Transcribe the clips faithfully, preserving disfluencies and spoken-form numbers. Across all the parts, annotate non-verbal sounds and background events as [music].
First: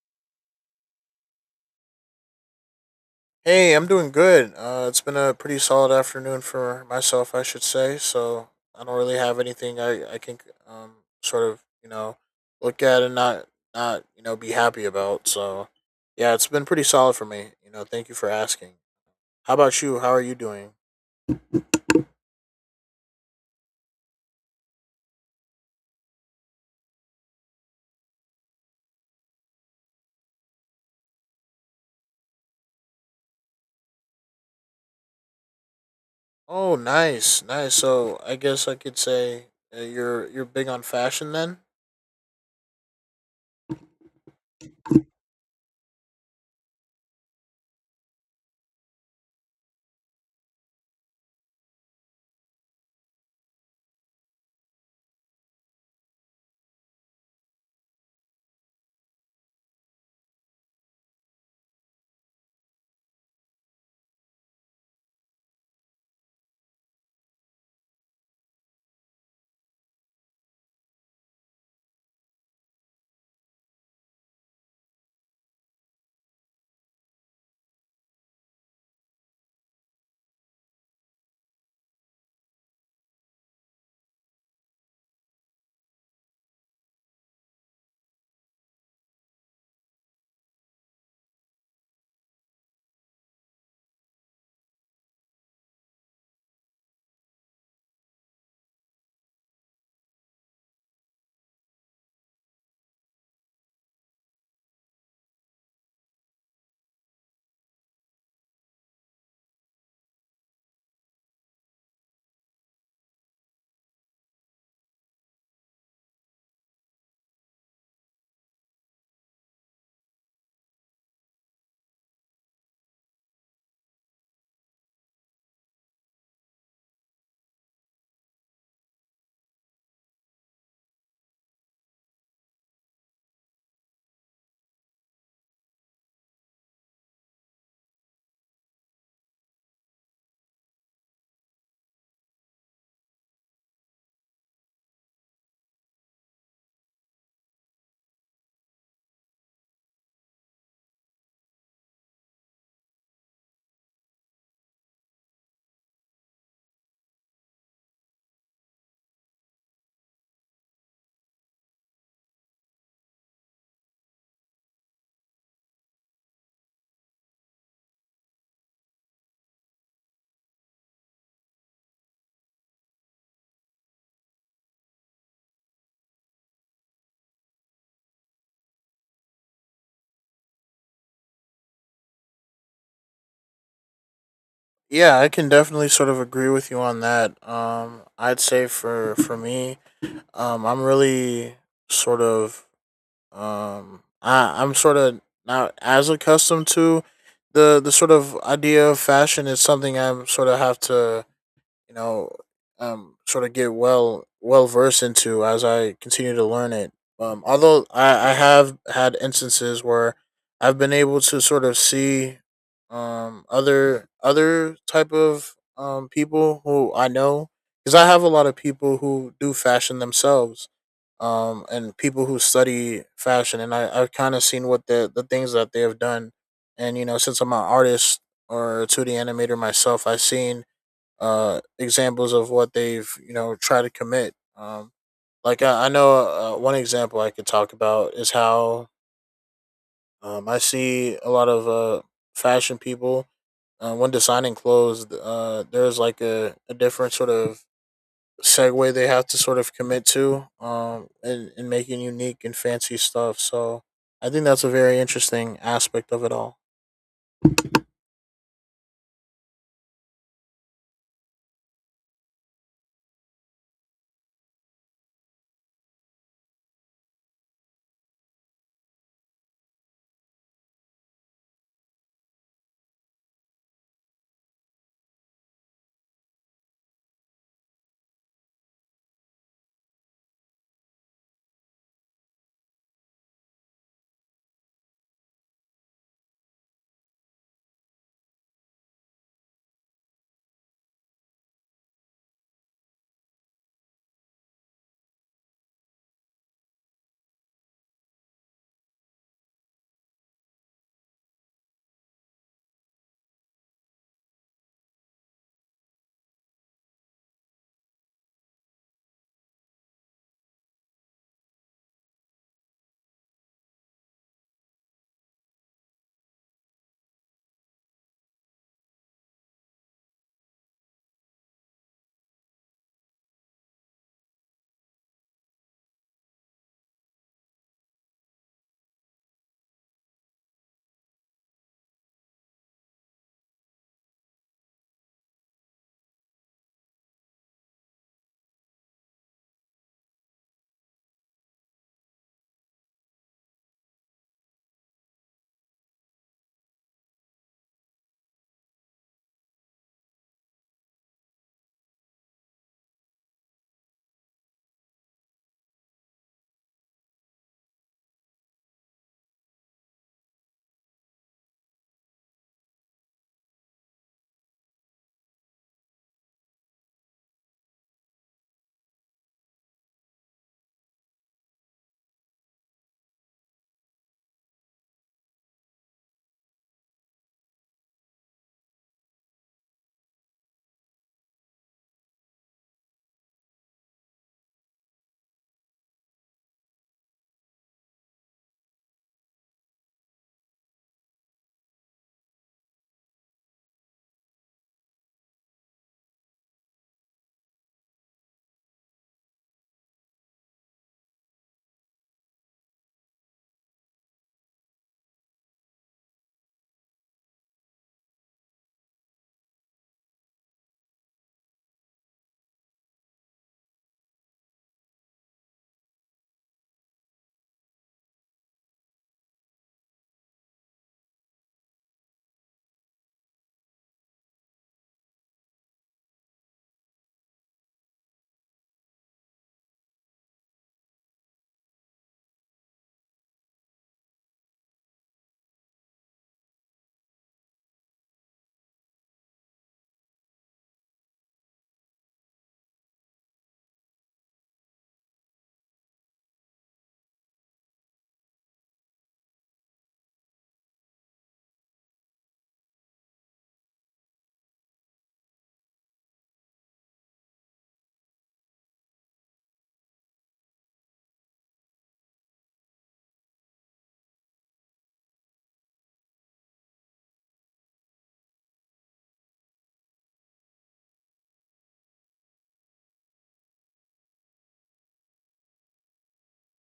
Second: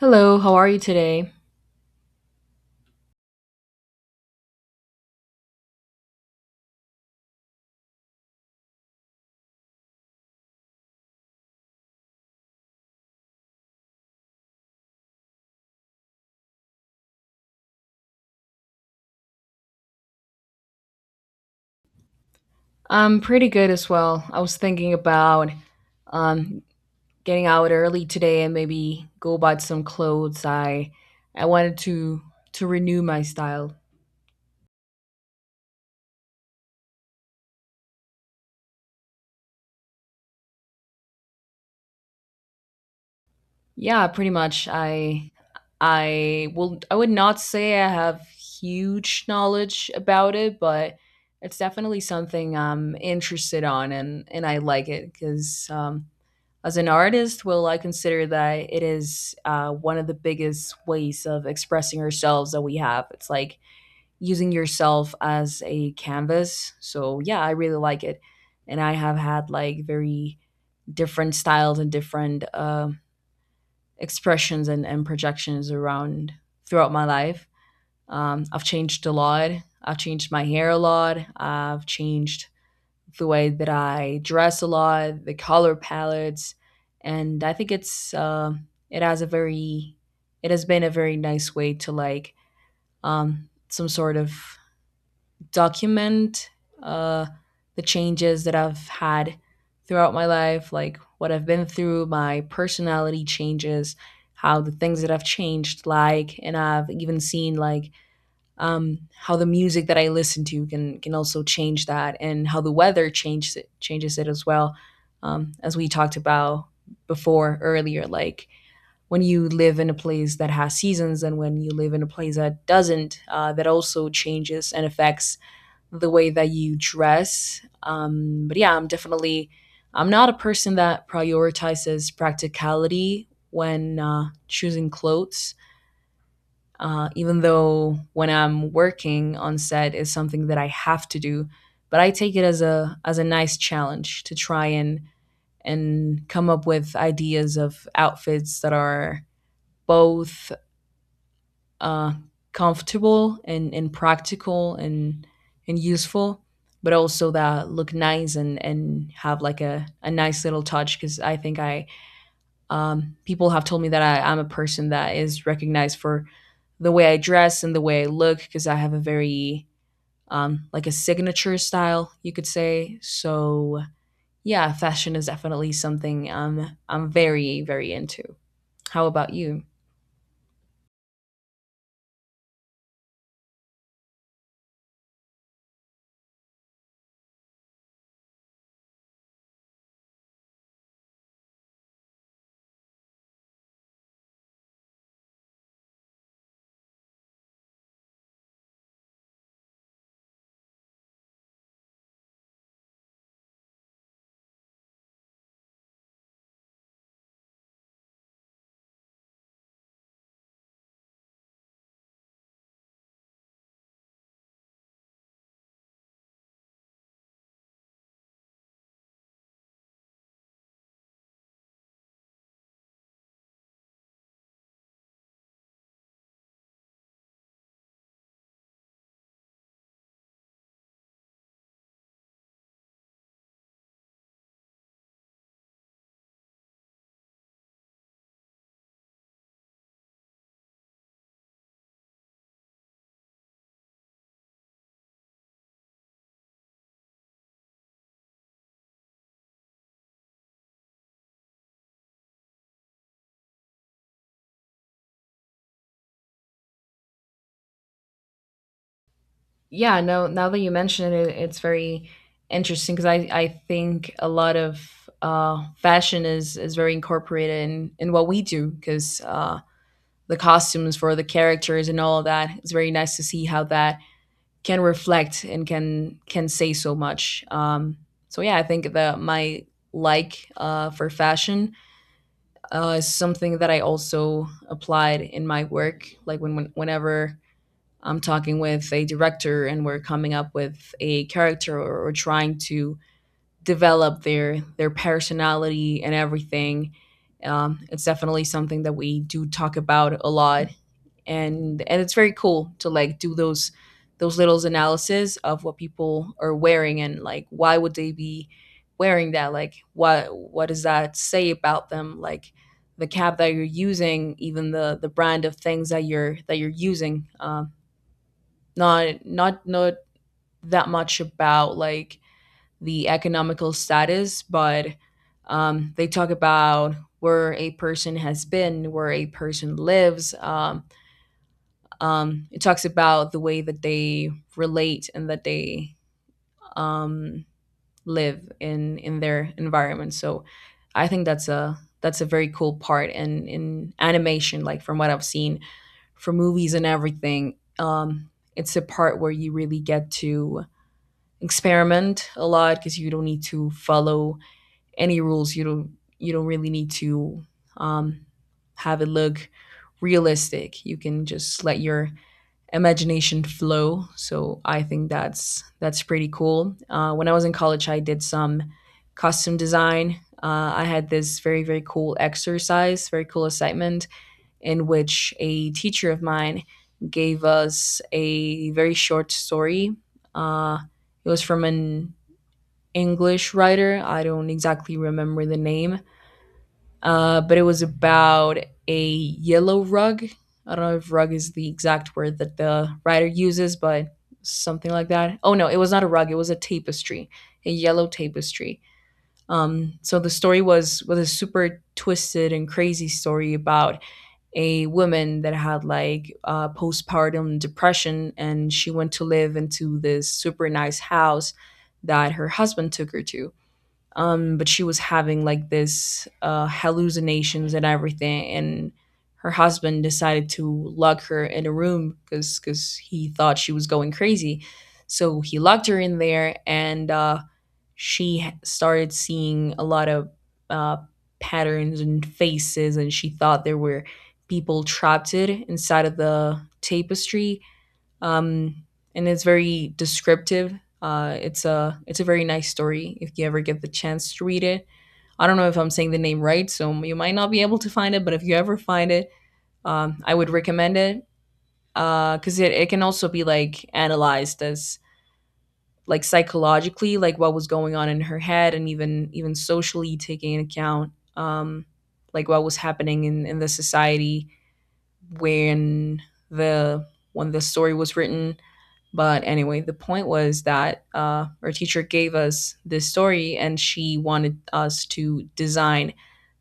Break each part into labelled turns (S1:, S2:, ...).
S1: Hello, how are you today?
S2: Hey, I'm doing good. Uh, it's been a pretty solid afternoon for myself, I should say. So I don't really have anything I I can um sort of you know look at and not not you know be happy about. So yeah, it's been pretty solid for me. You know, thank you for asking. How about you? How are you doing?
S1: I'm pretty good as well. I was thinking about um, getting out early today and maybe go buy some clothes. I I wanted to to renew my style.
S2: Oh, nice, nice. So I guess I could say, uh, you're you're big on fashion then.
S1: Yeah, pretty much. I I will I would not say I have huge knowledge about it, but it's definitely something I'm interested on and and I like it because um, as an artist, well, I consider that it is uh, one of the biggest ways of expressing ourselves that we have. It's like using yourself as a canvas. So, yeah, I really like it. And I have had like very different styles and different uh, expressions and, and projections around throughout my life. Um, I've changed a lot. I've changed my hair a lot. I've changed the way that I dress a lot, the color palettes, and I think it's uh, it has a very it has been a very nice way to like um, some sort of document uh, the changes that I've had throughout my life, like what I've been through, my personality changes, how the things that I've changed like, and I've even seen like um, how the music that I listen to can can also change that, and how the weather changes it changes it as well. Um, as we talked about before earlier, like when you live in a place that has seasons and when you live in a place that doesn't, uh, that also changes and affects the way that you dress. Um, but yeah, I'm definitely I'm not a person that prioritizes practicality when uh, choosing clothes uh, even though when I'm working on set is something that I have to do. But I take it as a as a nice challenge to try and and come up with ideas of outfits that are both uh, comfortable and, and practical and and useful, but also that look nice and and have like a, a nice little touch because I think I um, people have told me that I, I'm a person that is recognized for the way I dress and the way I look because I have a very um, like a signature style, you could say. So yeah, fashion is definitely something um, I'm very very into. How about you?
S2: Yeah, I can definitely sort of agree with you on that. Um, I'd say for for me. Um, I'm really sort of um, I I'm sort of not as accustomed to the the sort of idea of fashion. Is something I sort of have to, you know, um, sort of get well well versed into as I continue to learn it. Um, although I, I have had instances where I've been able to sort of see um other other type of um people who I know, because I have a lot of people who do fashion themselves um and people who study fashion, and I, I've kind of seen what the the things that they have done. And you know, since I'm an artist or a two D animator myself, I've seen uh, examples of what they've you know tried to commit. Um, like I, I know, uh, one example I could talk about is how, um, I see a lot of uh, fashion people, uh, when designing clothes. Uh, there's like a, a different sort of segue they have to sort of commit to, um, in, in making unique and fancy stuff. So I think that's a very interesting aspect of it all.
S1: Yeah, no, now that you mention it, it's very interesting because i i think a lot of uh fashion is is very incorporated in in what we do because uh the costumes for the characters and all of that, it's very nice to see how that can reflect and can can say so much. Um so yeah, I think that my like uh for fashion uh is something that I also applied in my work like when, when whenever I'm talking with a director and we're coming up with a character or, or trying to develop their their personality and everything. Um, it's definitely something that we do talk about a lot, and and it's very cool to like do those those little analysis of what people are wearing and like why would they be wearing that? Like what what does that say about them? Like the cap that you're using, even the the brand of things that you're that you're using. Um, not not not that much about like the economical status, but um, they talk about where a person has been, where a person lives. Um, um, it talks about the way that they relate and that they um, live in in their environment. So I think that's a that's a very cool part. And in animation, like from what I've seen, for movies and everything, um, it's a part where you really get to experiment a lot because you don't need to follow any rules. You don't you don't really need to um, have it look realistic. You can just let your imagination flow. So I think that's that's pretty cool. Uh, when I was in college, I did some costume design. Uh, I had this very very cool exercise, very cool assignment in which a teacher of mine gave us a very short story. Uh, it was from an English writer. I don't exactly remember the name, uh, but it was about a yellow rug. I don't know if rug is the exact word that the writer uses, but something like that. Oh no, it was not a rug. It was a tapestry, a yellow tapestry. Um, so the story was was a super twisted and crazy story about a woman that had like uh, postpartum depression, and she went to live into this super nice house that her husband took her to, um but she was having like this uh hallucinations and everything, and her husband decided to lock her in a room because because he thought she was going crazy, so he locked her in there, and uh she h- started seeing a lot of uh patterns and faces, and she thought there were people trapped it inside of the tapestry, um, and it's very descriptive. Uh, it's a it's a very nice story if you ever get the chance to read it. I don't know if I'm saying the name right, so you might not be able to find it. But if you ever find it, um, I would recommend it because uh, it, it can also be like analyzed as like psychologically, like what was going on in her head, and even even socially, taking into account um, like what was happening in, in the society when the when the story was written. But anyway, the point was that uh, our teacher gave us this story and she wanted us to design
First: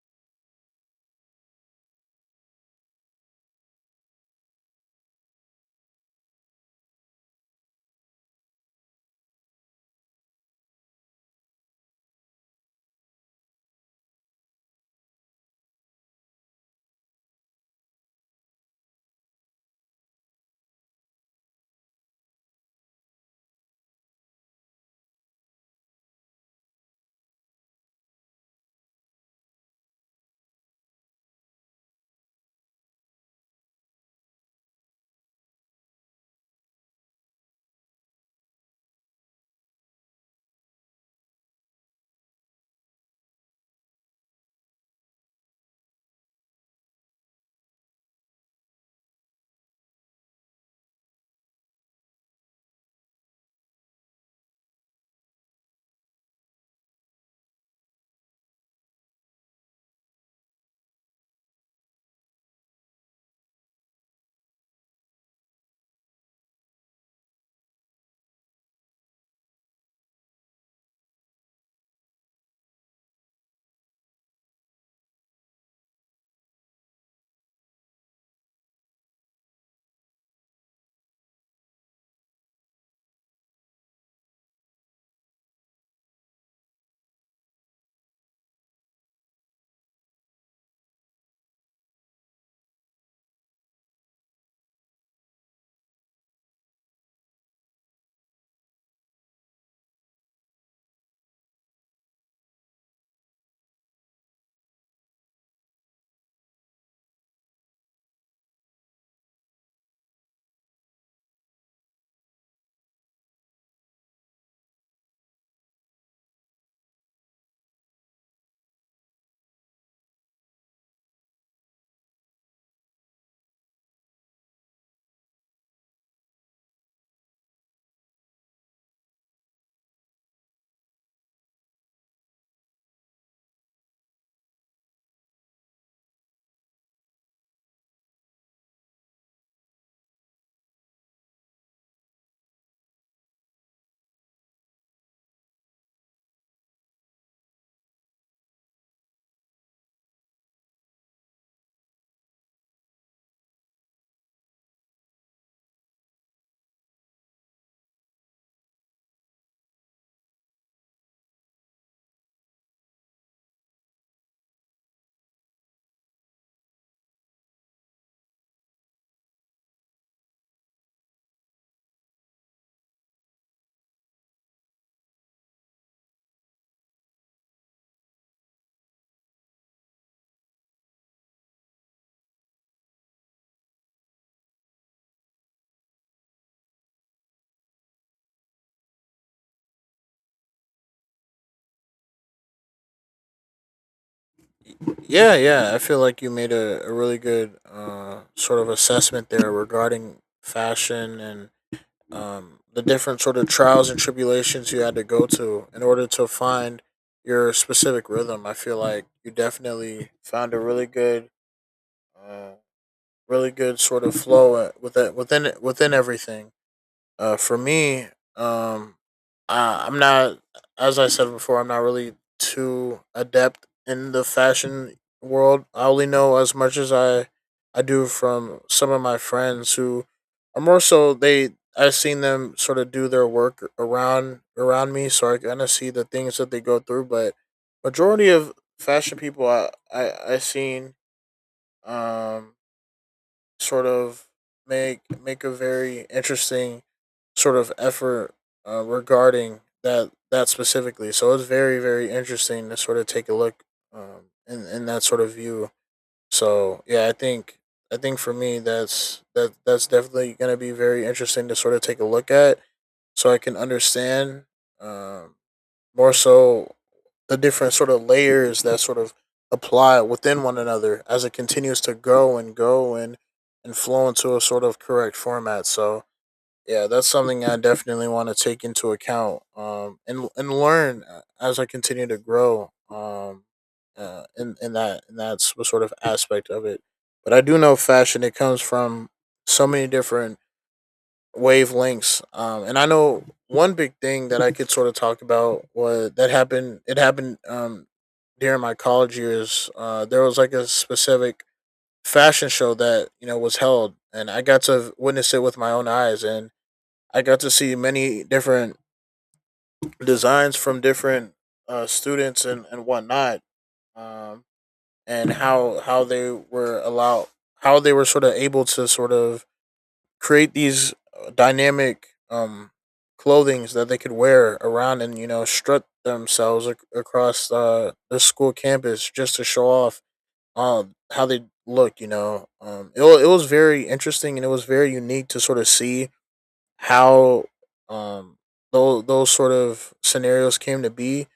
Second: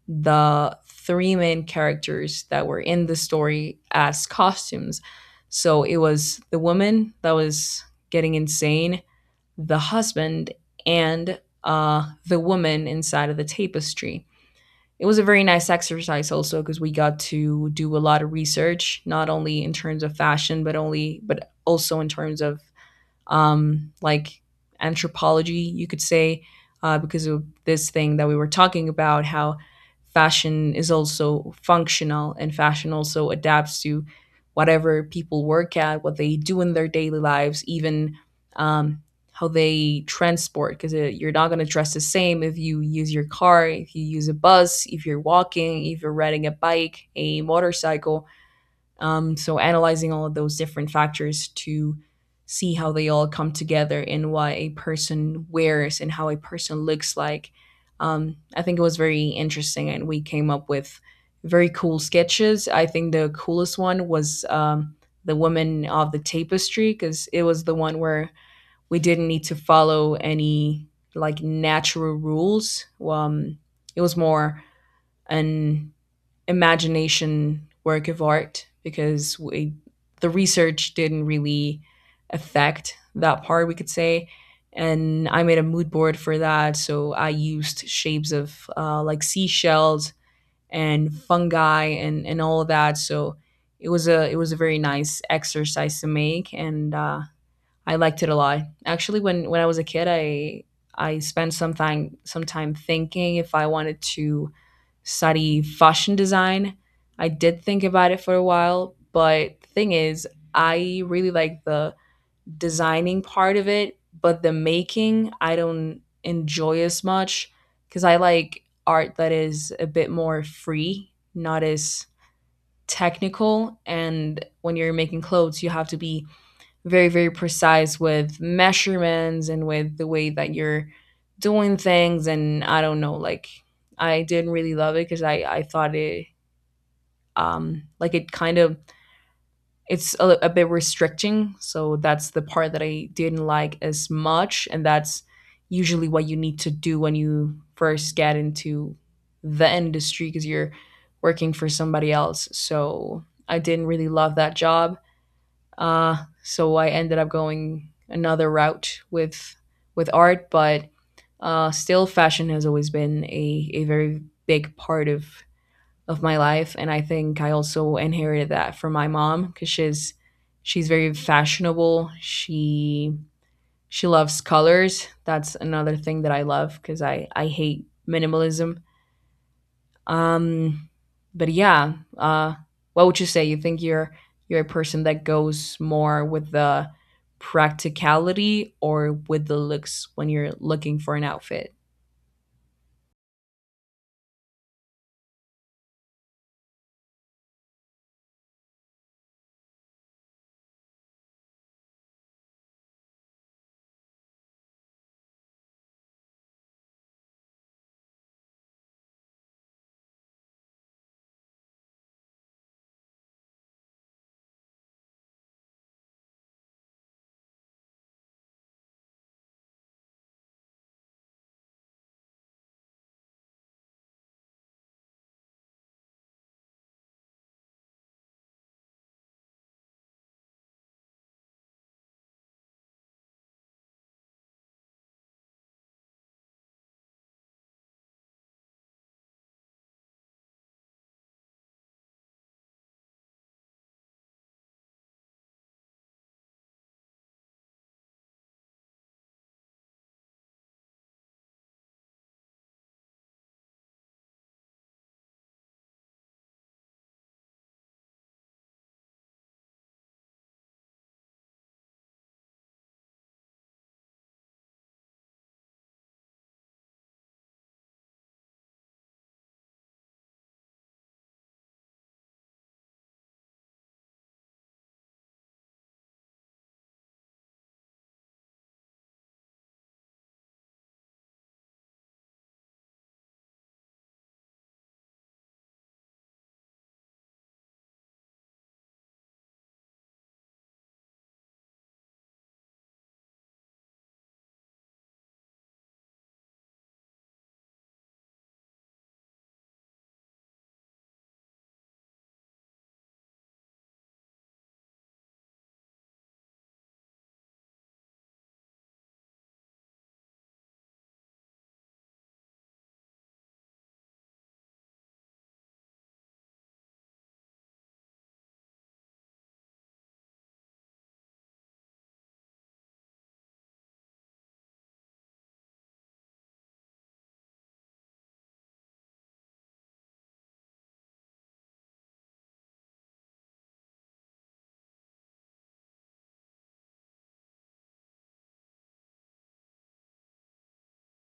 S1: the three main characters that were in the story as costumes. So it was the woman that was getting insane, the husband, and uh, the woman inside of the tapestry. It was a very nice exercise also because we got to do a lot of research, not only in terms of fashion, but only but also in terms of um, like anthropology, you could say, uh, because of this thing that we were talking about, how fashion is also functional and fashion also adapts to whatever people work at, what they do in their daily lives, even um, how they transport, because you're not going to dress the same if you use your car, if you use a bus, if you're walking, if you're riding a bike, a motorcycle. Um, so analyzing all of those different factors to see how they all come together and what a person wears and how a person looks like. Um, I think it was very interesting, and we came up with very cool sketches. I think the coolest one was um, the woman of the tapestry because it was the one where we didn't need to follow any like natural rules. Well, Um, it was more an imagination work of art because we, the research didn't really affect that part, we could say. And I made a mood board for that. So I used shapes of uh, like seashells and fungi and, and all of that. So it was a it was a very nice exercise to make, and uh, I liked it a lot. Actually, when when I was a kid, I I spent some time some time thinking if I wanted to study fashion design. I did think about it for a while, but thing is, I really like the designing part of it, but the making I don't enjoy as much because I like art that is a bit more free, not as technical. And when you're making clothes, you have to be very very precise with measurements and with the way that you're doing things, and I don't know, like I didn't really love it because i i thought it um like it kind of, it's a, a bit restricting, so that's the part that I didn't like as much, and that's usually what you need to do when you first get into the industry because you're working for somebody else. So I didn't really love that job, uh, so I ended up going another route with with art, but uh, still fashion has always been a, a very big part of of my life, and I think I also inherited that from my mom because she's she's very fashionable. She she loves colors. That's another thing that I love because I I hate minimalism. um, but yeah, uh, what would you say? You think you're you're a person that goes more with the practicality or with the looks when you're looking for an outfit?
S2: Yeah, yeah. I feel like you made a, a really good, uh, sort of assessment there regarding fashion and, um, the different sort of trials and tribulations you had to go to in order to find your specific rhythm. I feel like you definitely found a really good, uh, really good sort of flow, uh, within within within everything. Uh, for me, um, I, I'm not, as I said before, I'm not really too adept in the fashion world. I only know as much as I, I do from some of my friends who are more so they. I've seen them sort of do their work around around me, so I kind of see the things that they go through. But majority of fashion people I I I seen um sort of make make a very interesting sort of effort, uh, regarding that that specifically. So it's very very interesting to sort of take a look, um, in in that sort of view. So yeah, I think I think for me that's that that's definitely going to be very interesting to sort of take a look at, so I can understand, um, more so the different sort of layers that sort of apply within one another as it continues to grow and go and and flow into a sort of correct format. So yeah, that's something I definitely want to take into account, um and and learn, uh, as I continue to grow um uh in, in that in that s- sort of aspect of it. But I do know fashion, it comes from so many different wavelengths. Um and I know one big thing that I could sort of talk about was that happened it happened um during my college years. Uh there was like a specific fashion show that, you know, was held, and I got to witness it with my own eyes, and I got to see many different designs from different, uh, students and, and whatnot. um, and how how they were allowed, how they were sort of able to sort of create these, uh, dynamic um, clothings that they could wear around, and you know, strut themselves ac- across, uh, the school campus just to show off, um, how they look. You know, um, it wa- it was very interesting, and it was very unique to sort of see how, um those those sort of scenarios came to be.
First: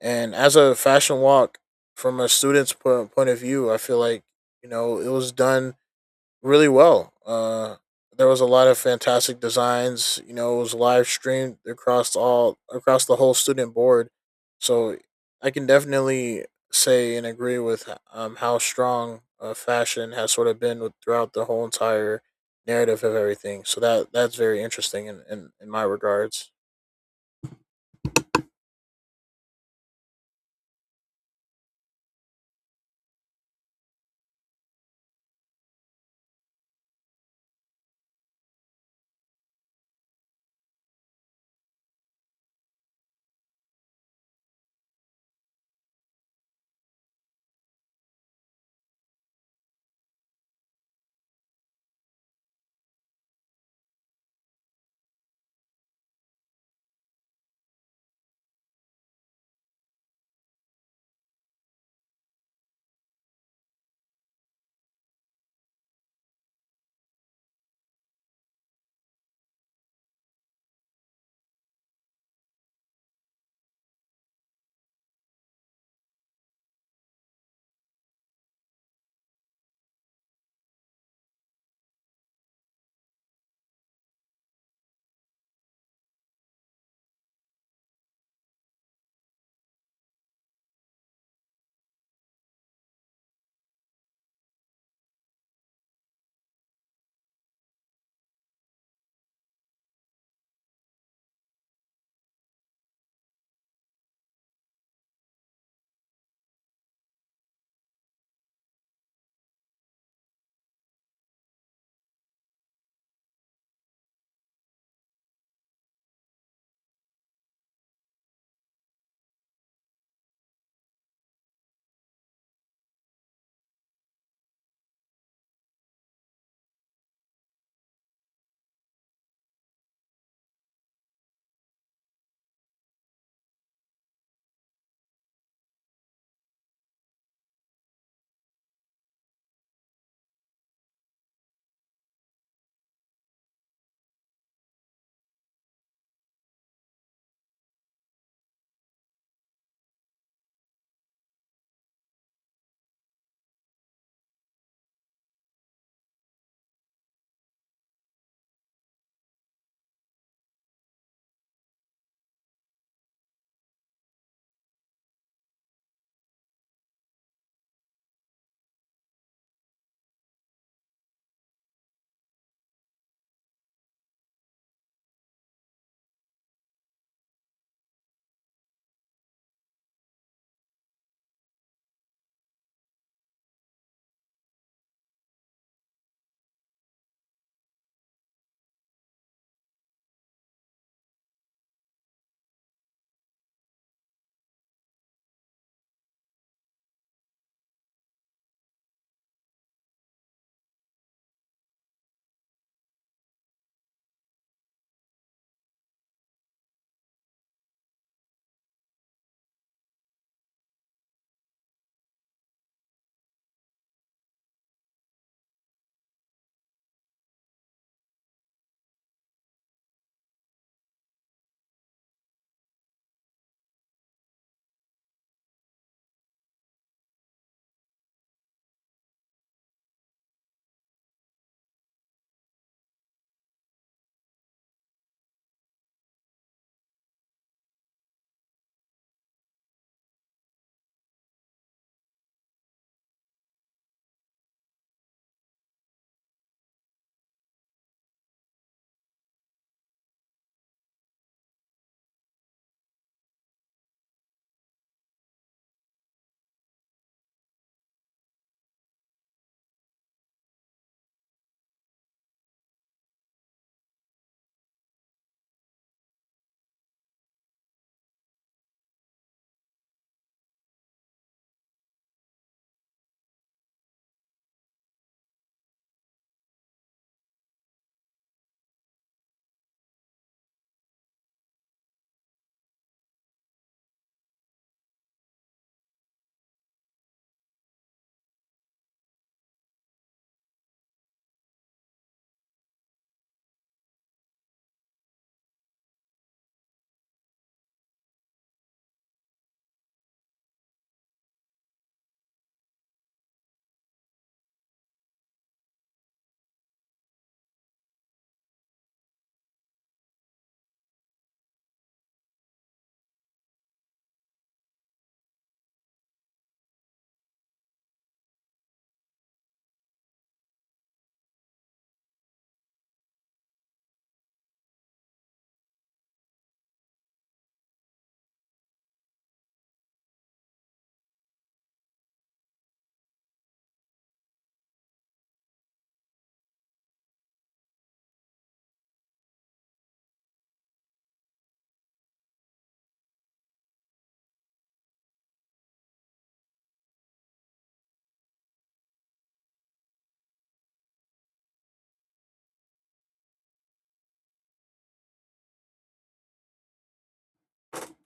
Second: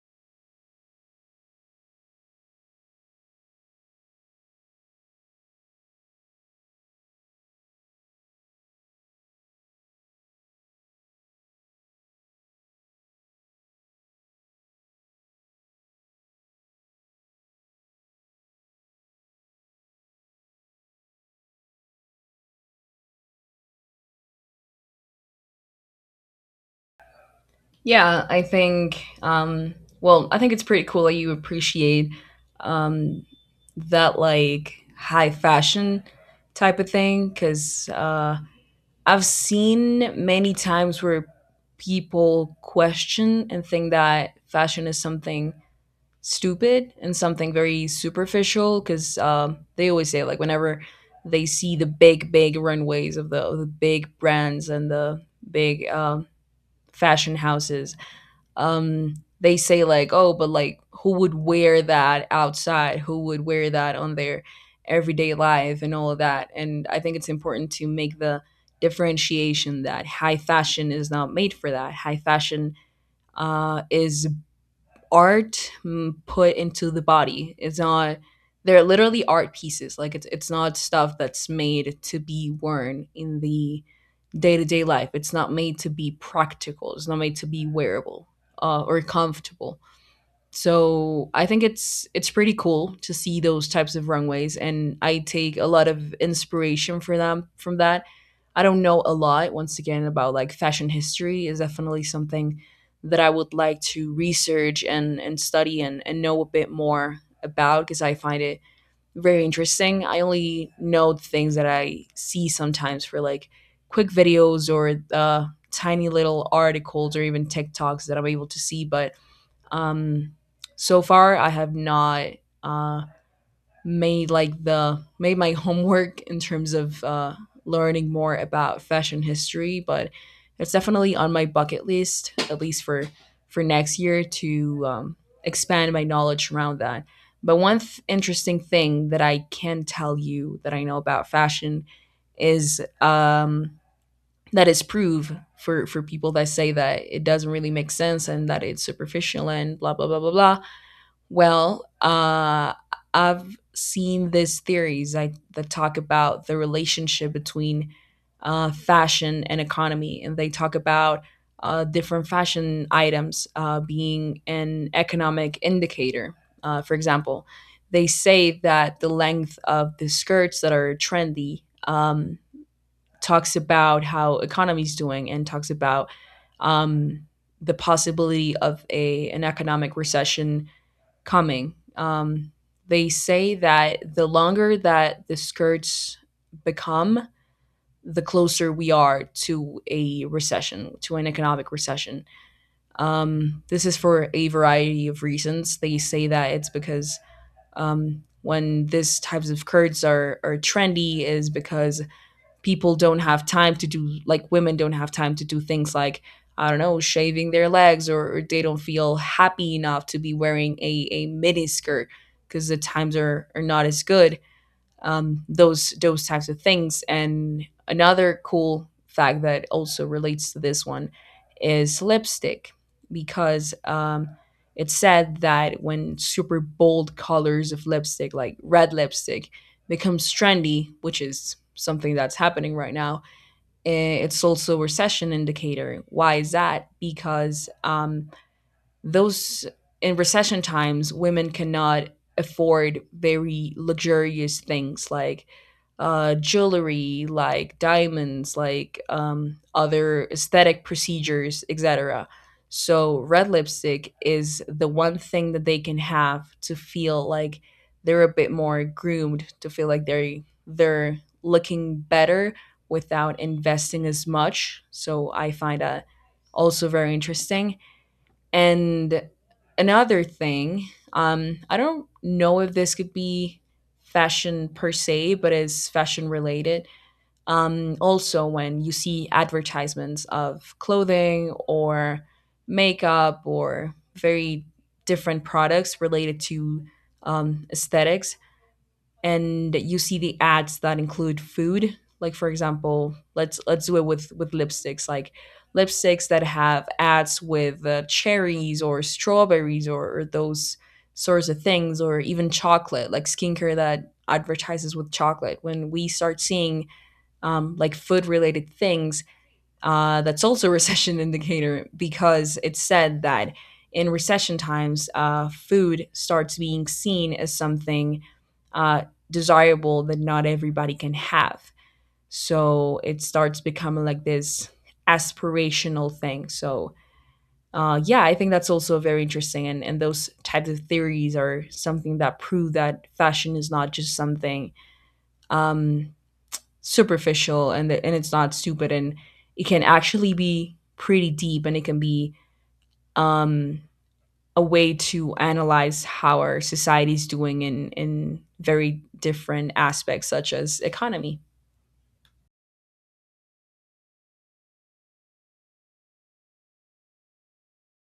S2: And as a fashion walk from a student's po- point of view, I feel like, you know, it was done really well. Uh, there was a lot of fantastic designs. You know, it was live streamed across, all across the whole student board. So I can definitely say and agree with, um, how strong, uh, fashion has sort of been with, throughout the whole entire narrative of everything. So that that's very interesting in, in, in my regards.
S1: Yeah, I think, um, well, I think it's pretty cool that you appreciate um, that like high fashion type of thing because uh, I've seen many times where people question and think that fashion is something stupid and something very superficial because um, they always say like whenever they see the big big runways of the, of the big brands and the big um, fashion houses um they say like, oh, but like who would wear that outside, who would wear that on their everyday life and all of that. And I think it's important to make the differentiation that high fashion is not made for that. High fashion uh, is art, mm, put into the body. It's not, they're literally art pieces. Like, it's it's not stuff that's made to be worn in the day-to-day life. It's not made to be practical. It's not made to be wearable uh, or comfortable. So I think it's it's pretty cool to see those types of runways, and I take a lot of inspiration for them from that. I don't know a lot, once again, about like fashion history. Is definitely something that I would like to research and and study and and know a bit more about because I find it very interesting. I only know the things that I see sometimes for like quick videos or uh, tiny little articles or even TikToks that I'm able to see. But um, so far, I have not uh, made like the made my [laughs] homework in terms of uh, learning more about fashion history, but it's definitely on my bucket list, at least for for next year to um, expand my knowledge around that. But one th- interesting thing that I can tell you that I know about fashion is um, that is proof for for people that say that it doesn't really make sense and that it's superficial and blah blah blah blah blah. Well, uh, I've seen these theories like that talk about the relationship between uh, fashion and economy, and they talk about uh, different fashion items uh, being an economic indicator. Uh, for example, they say that the length of the skirts that are trendy um, talks about how economy's doing and talks about um, the possibility of a an economic recession coming. Um, they say that the longer that the skirts become, the closer we are to a recession, to an economic recession. Um, this is for a variety of reasons. They say that it's because um, when these types of skirts are, are trendy, is because people don't have time to do, like, women don't have time to do things like, I don't know, shaving their legs, or or they don't feel happy enough to be wearing a, a miniskirt because the times are, are not as good. um, those those types of things. And another cool fact that also relates to this one is lipstick, because um, it's said that when super bold colors of lipstick, like red lipstick, becomes trendy, which is something that's happening right now, eh, it's also a recession indicator. Why is that? Because um, those in recession times women cannot afford very luxurious things like uh, jewelry, like diamonds, like um, other aesthetic procedures, etc. So red lipstick is the one thing that they can have to feel like they're a bit more groomed, to feel like they're they're looking better without investing as much. So I find that also very interesting. And another thing, um, I don't know if this could be fashion per se, but it's fashion related. Um, also, when you see advertisements of clothing or makeup or very different products related to um, aesthetics, and you see the ads that include food, like, for example, let's let's do it with with lipsticks, like lipsticks that have ads with uh, cherries or strawberries, or or those sorts of things, or even chocolate, like skincare that advertises with chocolate. When we start seeing um, like food related things, uh, that's also a recession [laughs] indicator, because it's said that in recession times, uh, food starts being seen as something uh, desirable that not everybody can have. So it starts becoming like this aspirational thing. So uh, yeah, I think that's also very interesting, and and those types of theories are something that prove that fashion is not just something um, superficial, and the, and it's not stupid, and it can actually be pretty deep, and it can be um a way to analyze how our society's doing in in very different aspects, such as economy.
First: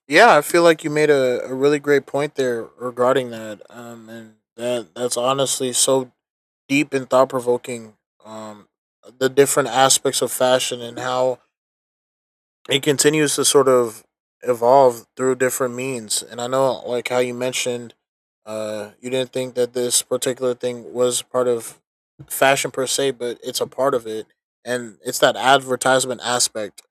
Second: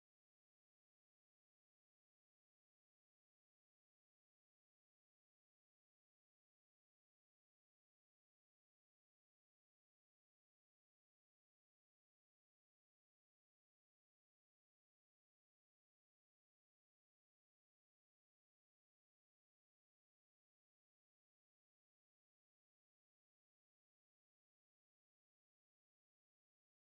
S2: Yeah, I feel like you made a, a really great point there regarding that. Um, and that that's honestly so deep and thought provoking. Um, the different aspects of fashion and how it continues to sort of evolve through different means. And I know, like how you mentioned, uh, you didn't think that this particular thing was part of fashion per se, but it's a part of it, and it's that advertisement aspect,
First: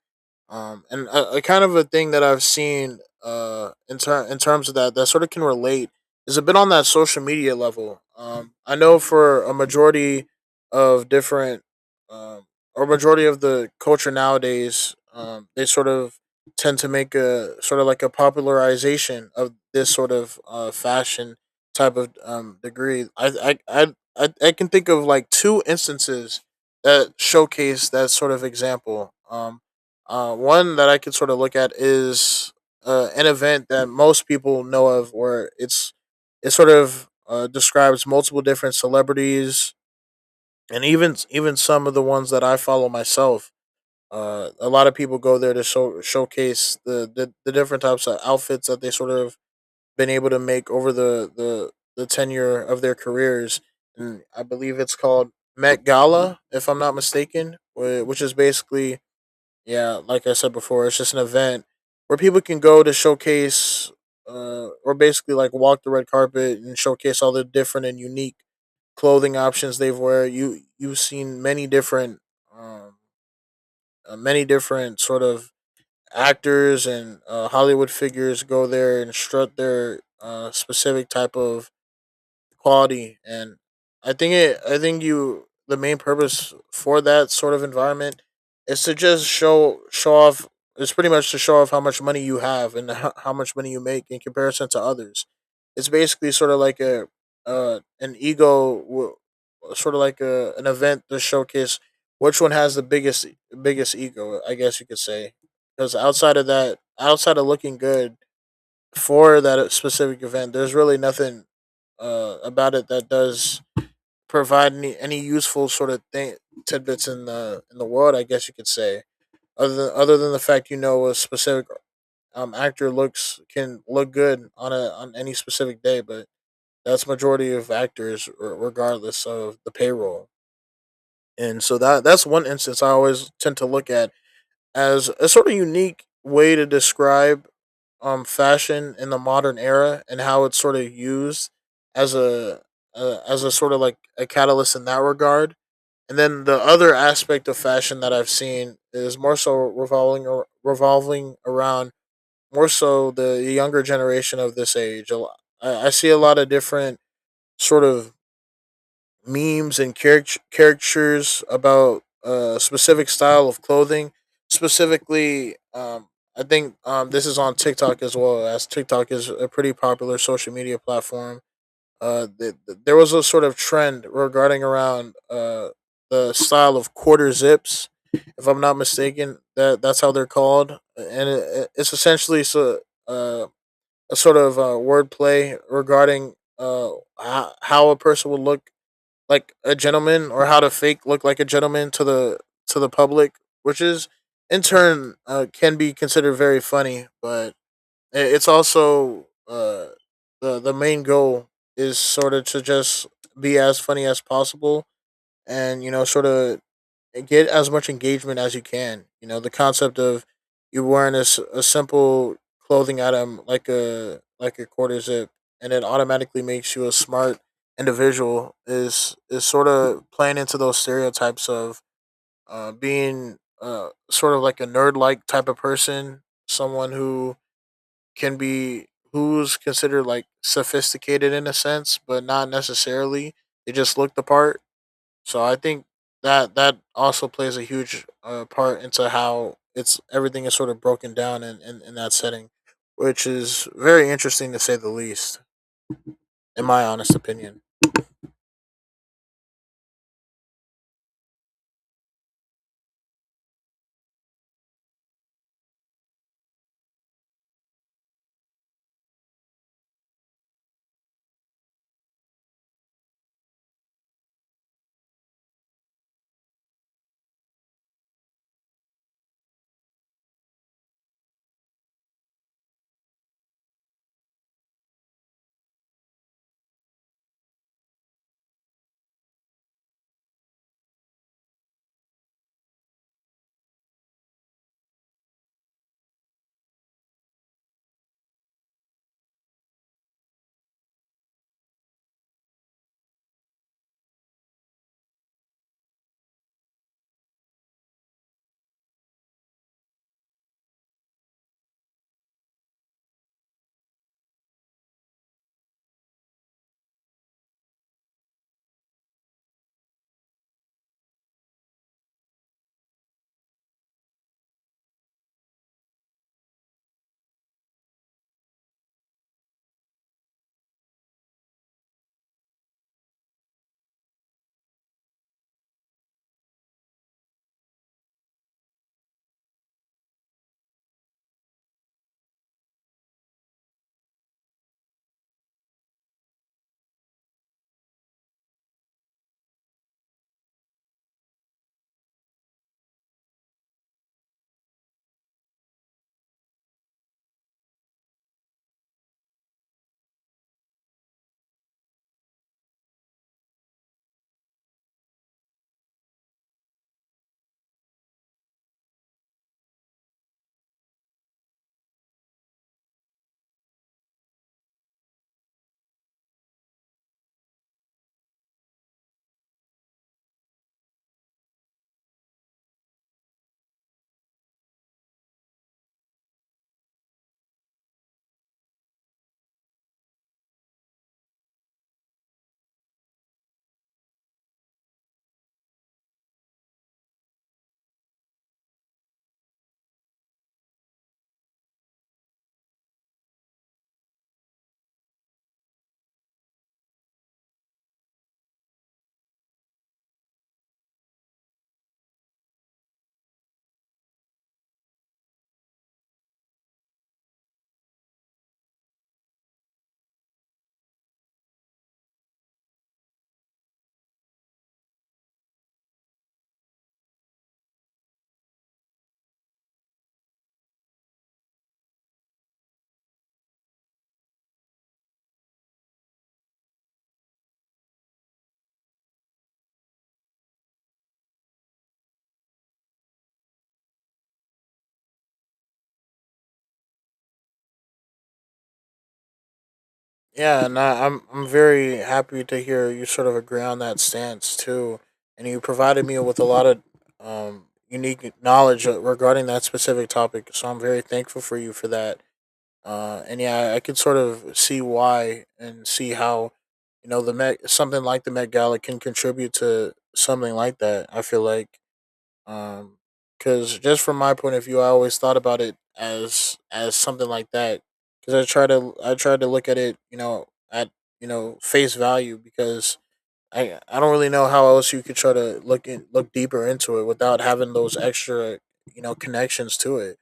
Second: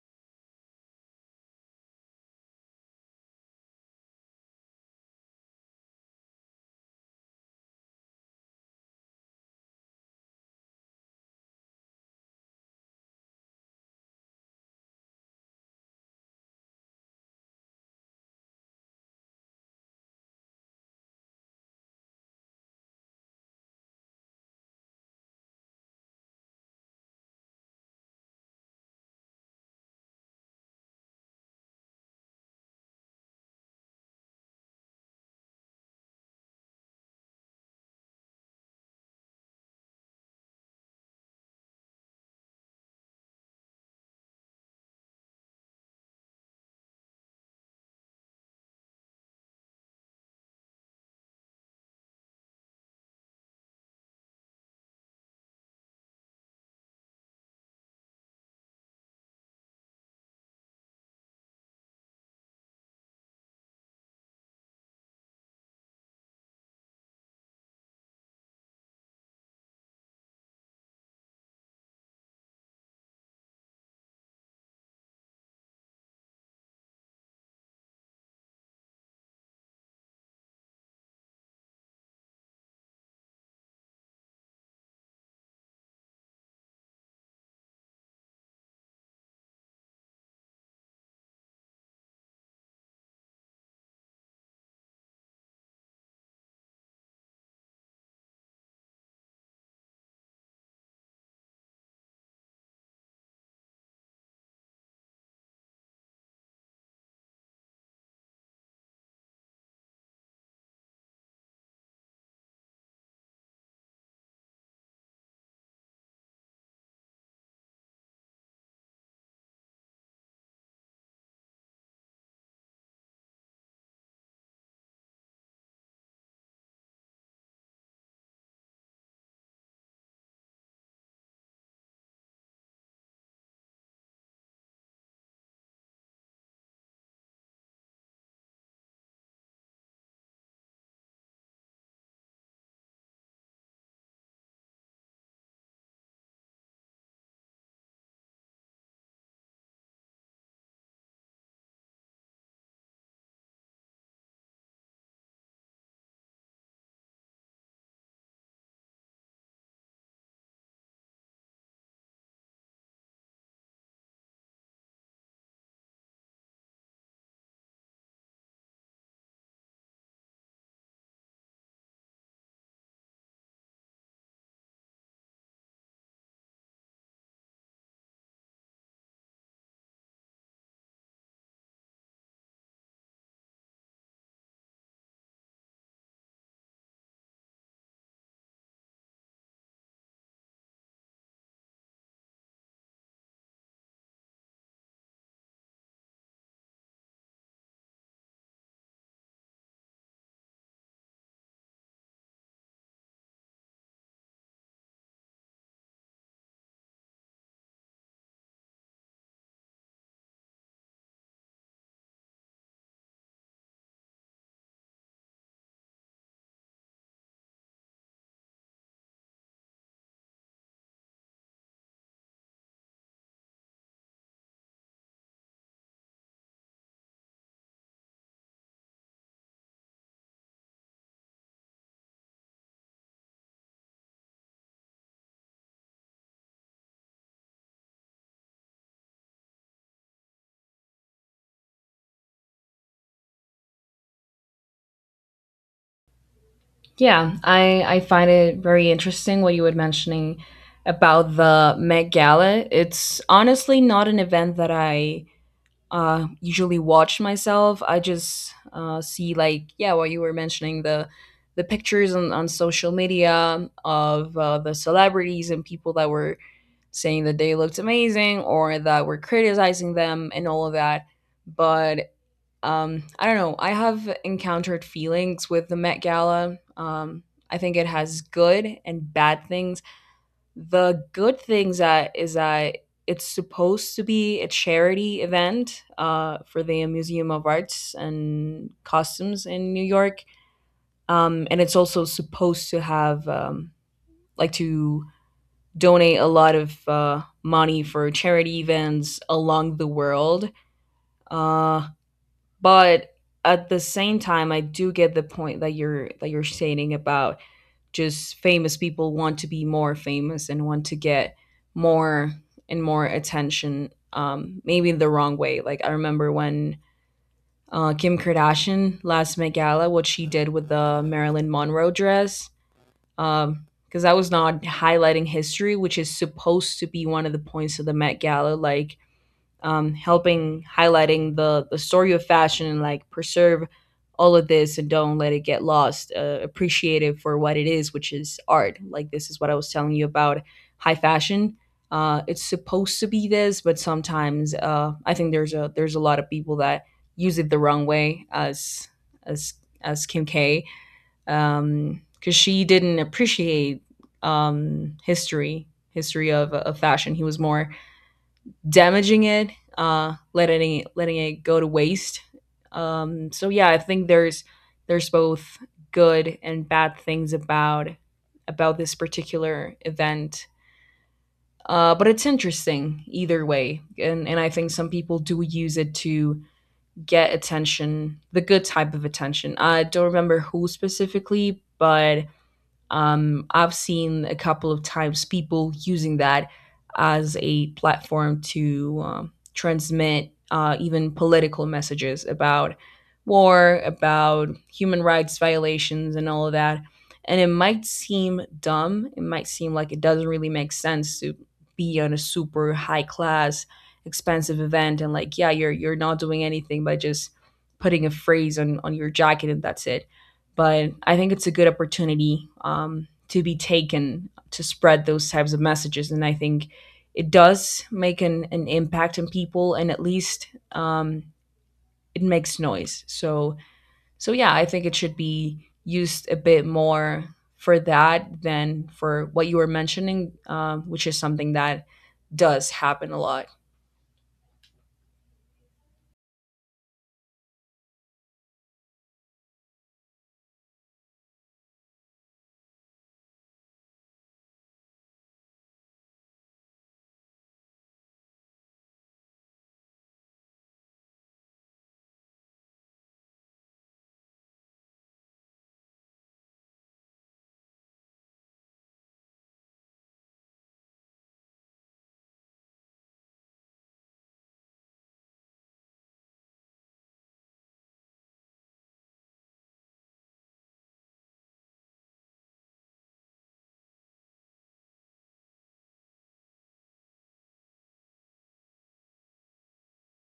S2: um, and a, a kind of a thing that I've seen uh in ter- in terms of that that sort of can relate is a bit on that social media level. Um, I know for a majority of different, um or majority of the culture nowadays, um, they sort of tend to make a sort of like a popularization of this sort of uh fashion type of um degree. I I I I, I can think of like two instances that showcase that sort of example. Um, uh, one that I could sort of look at is, uh, an event that most people know of, where it's, it sort of, uh, describes multiple different celebrities, and even even some of the ones that I follow myself. Uh, a lot of people go there to show, showcase the, the the different types of outfits that they sort of been able to make over the the the tenure of their careers. And I believe it's called Met Gala, if I'm not mistaken, which is basically, yeah, like I said before, it's just an event where people can go to showcase, uh, or basically like walk the red carpet and showcase all the different and unique clothing options they've wear. You you've seen many different, um, uh, many different sort of actors and, uh, Hollywood figures go there and strut their, uh, specific type of quality. And I think it I think you, the main purpose for that sort of environment is to just show show off. It's pretty much to show off how much money you have and how, how much money you make in comparison to others. It's basically sort of like a, uh an ego w- sort of like a, an event to showcase which one has the biggest biggest ego, I guess you could say. Because outside of that, outside of looking good for that specific event, there's really nothing, uh, about it that does provide any, any useful sort of thing tidbits in the in the world, I guess you could say. Other than, other than the fact, you know, a specific, um, actor looks can look good on a, on any specific day, but that's majority of actors, r- regardless of the payroll. And so that that's one instance I always tend to look at as a sort of unique way to describe, um fashion in the modern era and how it's sort of used as a, uh, as a sort of like a catalyst in that regard. And then the other aspect of fashion that I've seen is more so revolving, or revolving around more so the younger generation of this age. A I see a lot of different sort of memes and caric- caricatures about a specific style of clothing. Specifically, um, I think, um, this is on TikTok as well, as TikTok is a pretty popular social media platform. Uh, th- th- there was a sort of trend regarding around, uh, the style of quarter zips, if I'm not mistaken. That that's how they're called, and it, it's essentially so, uh, a sort of, uh, wordplay regarding, uh, how how a person would look like a gentleman, or how to fake look like a gentleman to the, to the public, which is, in turn, uh, can be considered very funny. But it's also, uh, the the main goal is sort of to just be as funny as possible, and you know, sort of and get as much engagement as you can. You know, the concept of you wearing a, a simple clothing item like a, like a quarter zip, and it automatically makes you a smart individual is is sort of playing into those stereotypes of, uh, being uh, sort of like a nerd like type of person, someone who can be who's considered like sophisticated in a sense, but not necessarily. They just look the part. So I think that that also plays a huge, uh, part into how it's, everything is sort of broken down in, in, in that setting, which is very interesting to say the least, in my honest
S1: Yeah,
S2: opinion.
S1: I, I find it very interesting what you were mentioning about the Met Gala. It's honestly not an event that I uh, usually watch myself. I just uh, see, like, yeah, what you were mentioning, the the pictures on, on social media of uh, the celebrities and people that were saying that they looked amazing or that were criticizing them and all of that. But um, I don't know. I have encountered feelings with the Met Gala. Um, I think it has good and bad things. The good things that is that it's supposed to be a charity event uh, for the Museum of Arts and Costumes in New York, um, and it's also supposed to have um, like to donate a lot of uh, money for charity events along the world. Uh, but at the same time, I do get the point that you're that you're stating about just famous people want to be more famous and want to get more and more attention, um maybe in the wrong way. Like, I remember when uh, Kim Kardashian last Met Gala, what she did with the Marilyn Monroe dress, um because that was not highlighting history, which is supposed to be one of the points of the Met Gala, like um, helping highlighting the the story of fashion and like preserve all of this and don't let it get lost. Uh, appreciate it for what it is, which is art. Like, this is what I was telling you about high fashion. Uh, it's supposed to be this, but sometimes uh, I think there's a there's a lot of people that use it the wrong way, as as as Kim K, um, because she didn't appreciate um, history, history of, of fashion. He was more damaging it, uh, letting it, letting it go to waste. Um, so yeah, I think there's there's both good and bad things about about this particular event. Uh, but it's interesting either way, and and I think some people do use it to get attention, the good type of attention. I don't remember who specifically, but um, I've seen a couple of times people using that as a platform to um, transmit uh, even political messages about war, about human rights violations, and all of that. And it might seem dumb. It might seem like it doesn't really make sense to be on a super high class, expensive event, and, like, yeah, you're you're not doing anything by just putting a phrase on on your jacket and that's it. But I think it's a good opportunity um, to be taken to spread those types of messages. And I think it does make an, an impact on people, and at least um, it makes noise. So, so yeah, I think it should be used a bit more for that than for what you were mentioning, um, which is something that does happen a lot.
S2: Yeah, and I, I'm I'm very happy to hear you sort of agree on that stance too, and you provided me with a lot of, um, unique knowledge regarding that specific topic. So I'm very thankful for you for that. Uh, and yeah, I could sort of see why and see how, you know, the Met, something like the Met Gala can contribute to something like that. I feel like, um, because just from my point of view, I always thought about it as as something like that. Because I try to I try to look at it, you know, at, you know, face value. Because I I don't really know how else you could try to look in, look deeper into it without having those extra, you know, connections to it.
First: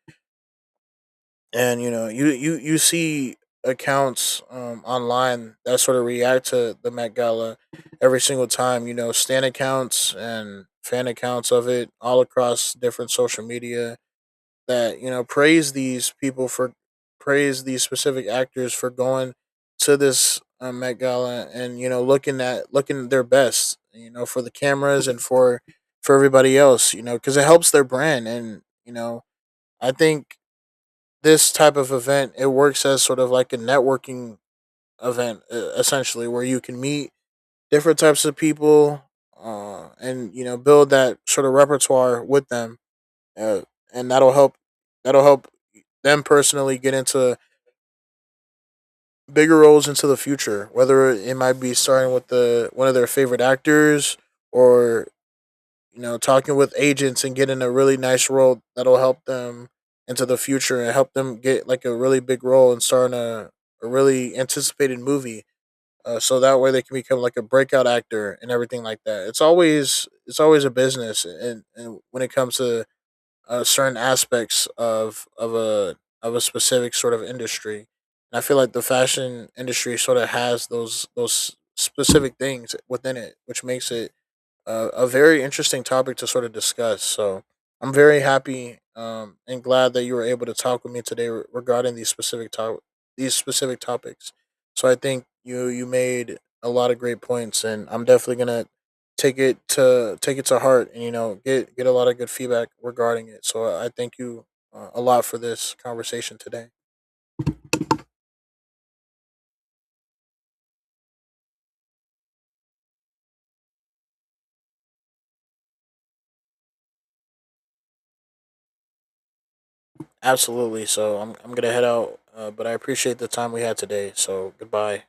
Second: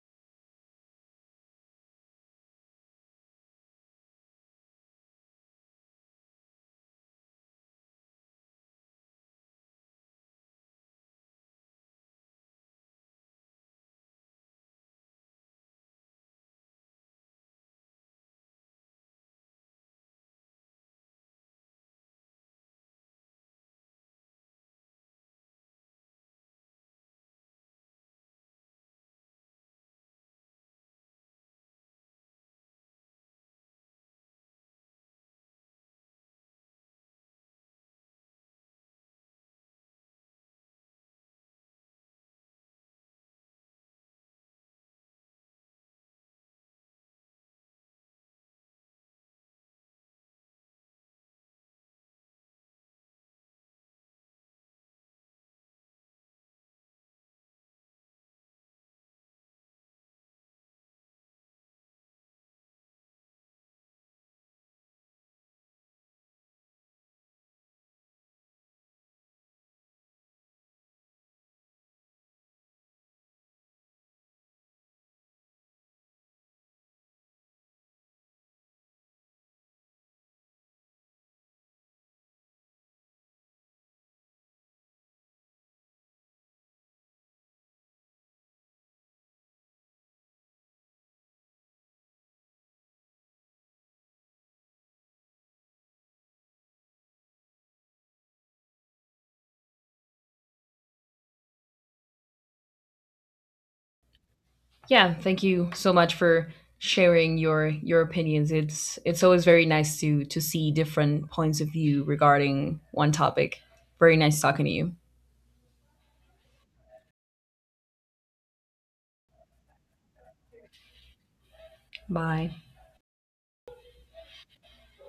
S2: And you know, you you you see accounts, um, online, that sort of react to the Met Gala every single time. You know, stan accounts and fan accounts of it, all across different social media, that you know, praise these people for praise these specific actors for going to this, um, Met Gala, and you know, looking at looking their best. You know, for the cameras and for for everybody else. You know, because it helps their brand, and you know, I think this type of event, it works as sort of like a networking event, e- essentially, where you can meet different types of people, uh, and you know, build that sort of repertoire with them, uh, and that'll help that'll help them personally get into bigger roles into the future, whether it might be starting with the one of their favorite actors, or you know, talking with agents and getting a really nice role that'll help them into the future and help them get like a really big role and starring a, a really anticipated movie. Uh, so that way they can become like a breakout actor and everything like that. It's always it's always a business. And, and when it comes to, uh, certain aspects of of a, of a specific sort of industry, and I feel like the fashion industry sort of has those those specific things within it, which makes it a, a very interesting topic to sort of discuss. So I'm very happy, um, and glad that you were able to talk with me today, re- regarding these specific to- these specific topics. So I think you you made a lot of great points, and I'm definitely gonna take it to take it to heart, and you know, get get a lot of good feedback regarding it. So I thank you, uh, a
S1: Yeah,
S2: lot for
S1: thank you
S2: this
S1: so much
S2: conversation
S1: for
S2: today.
S1: sharing your your opinions. It's it's always very nice to to see different points of view regarding one topic. Very nice talking to you.
S2: Absolutely. So I'm I'm gonna head out, uh,
S1: Bye.
S2: but I appreciate the time we had today. So goodbye.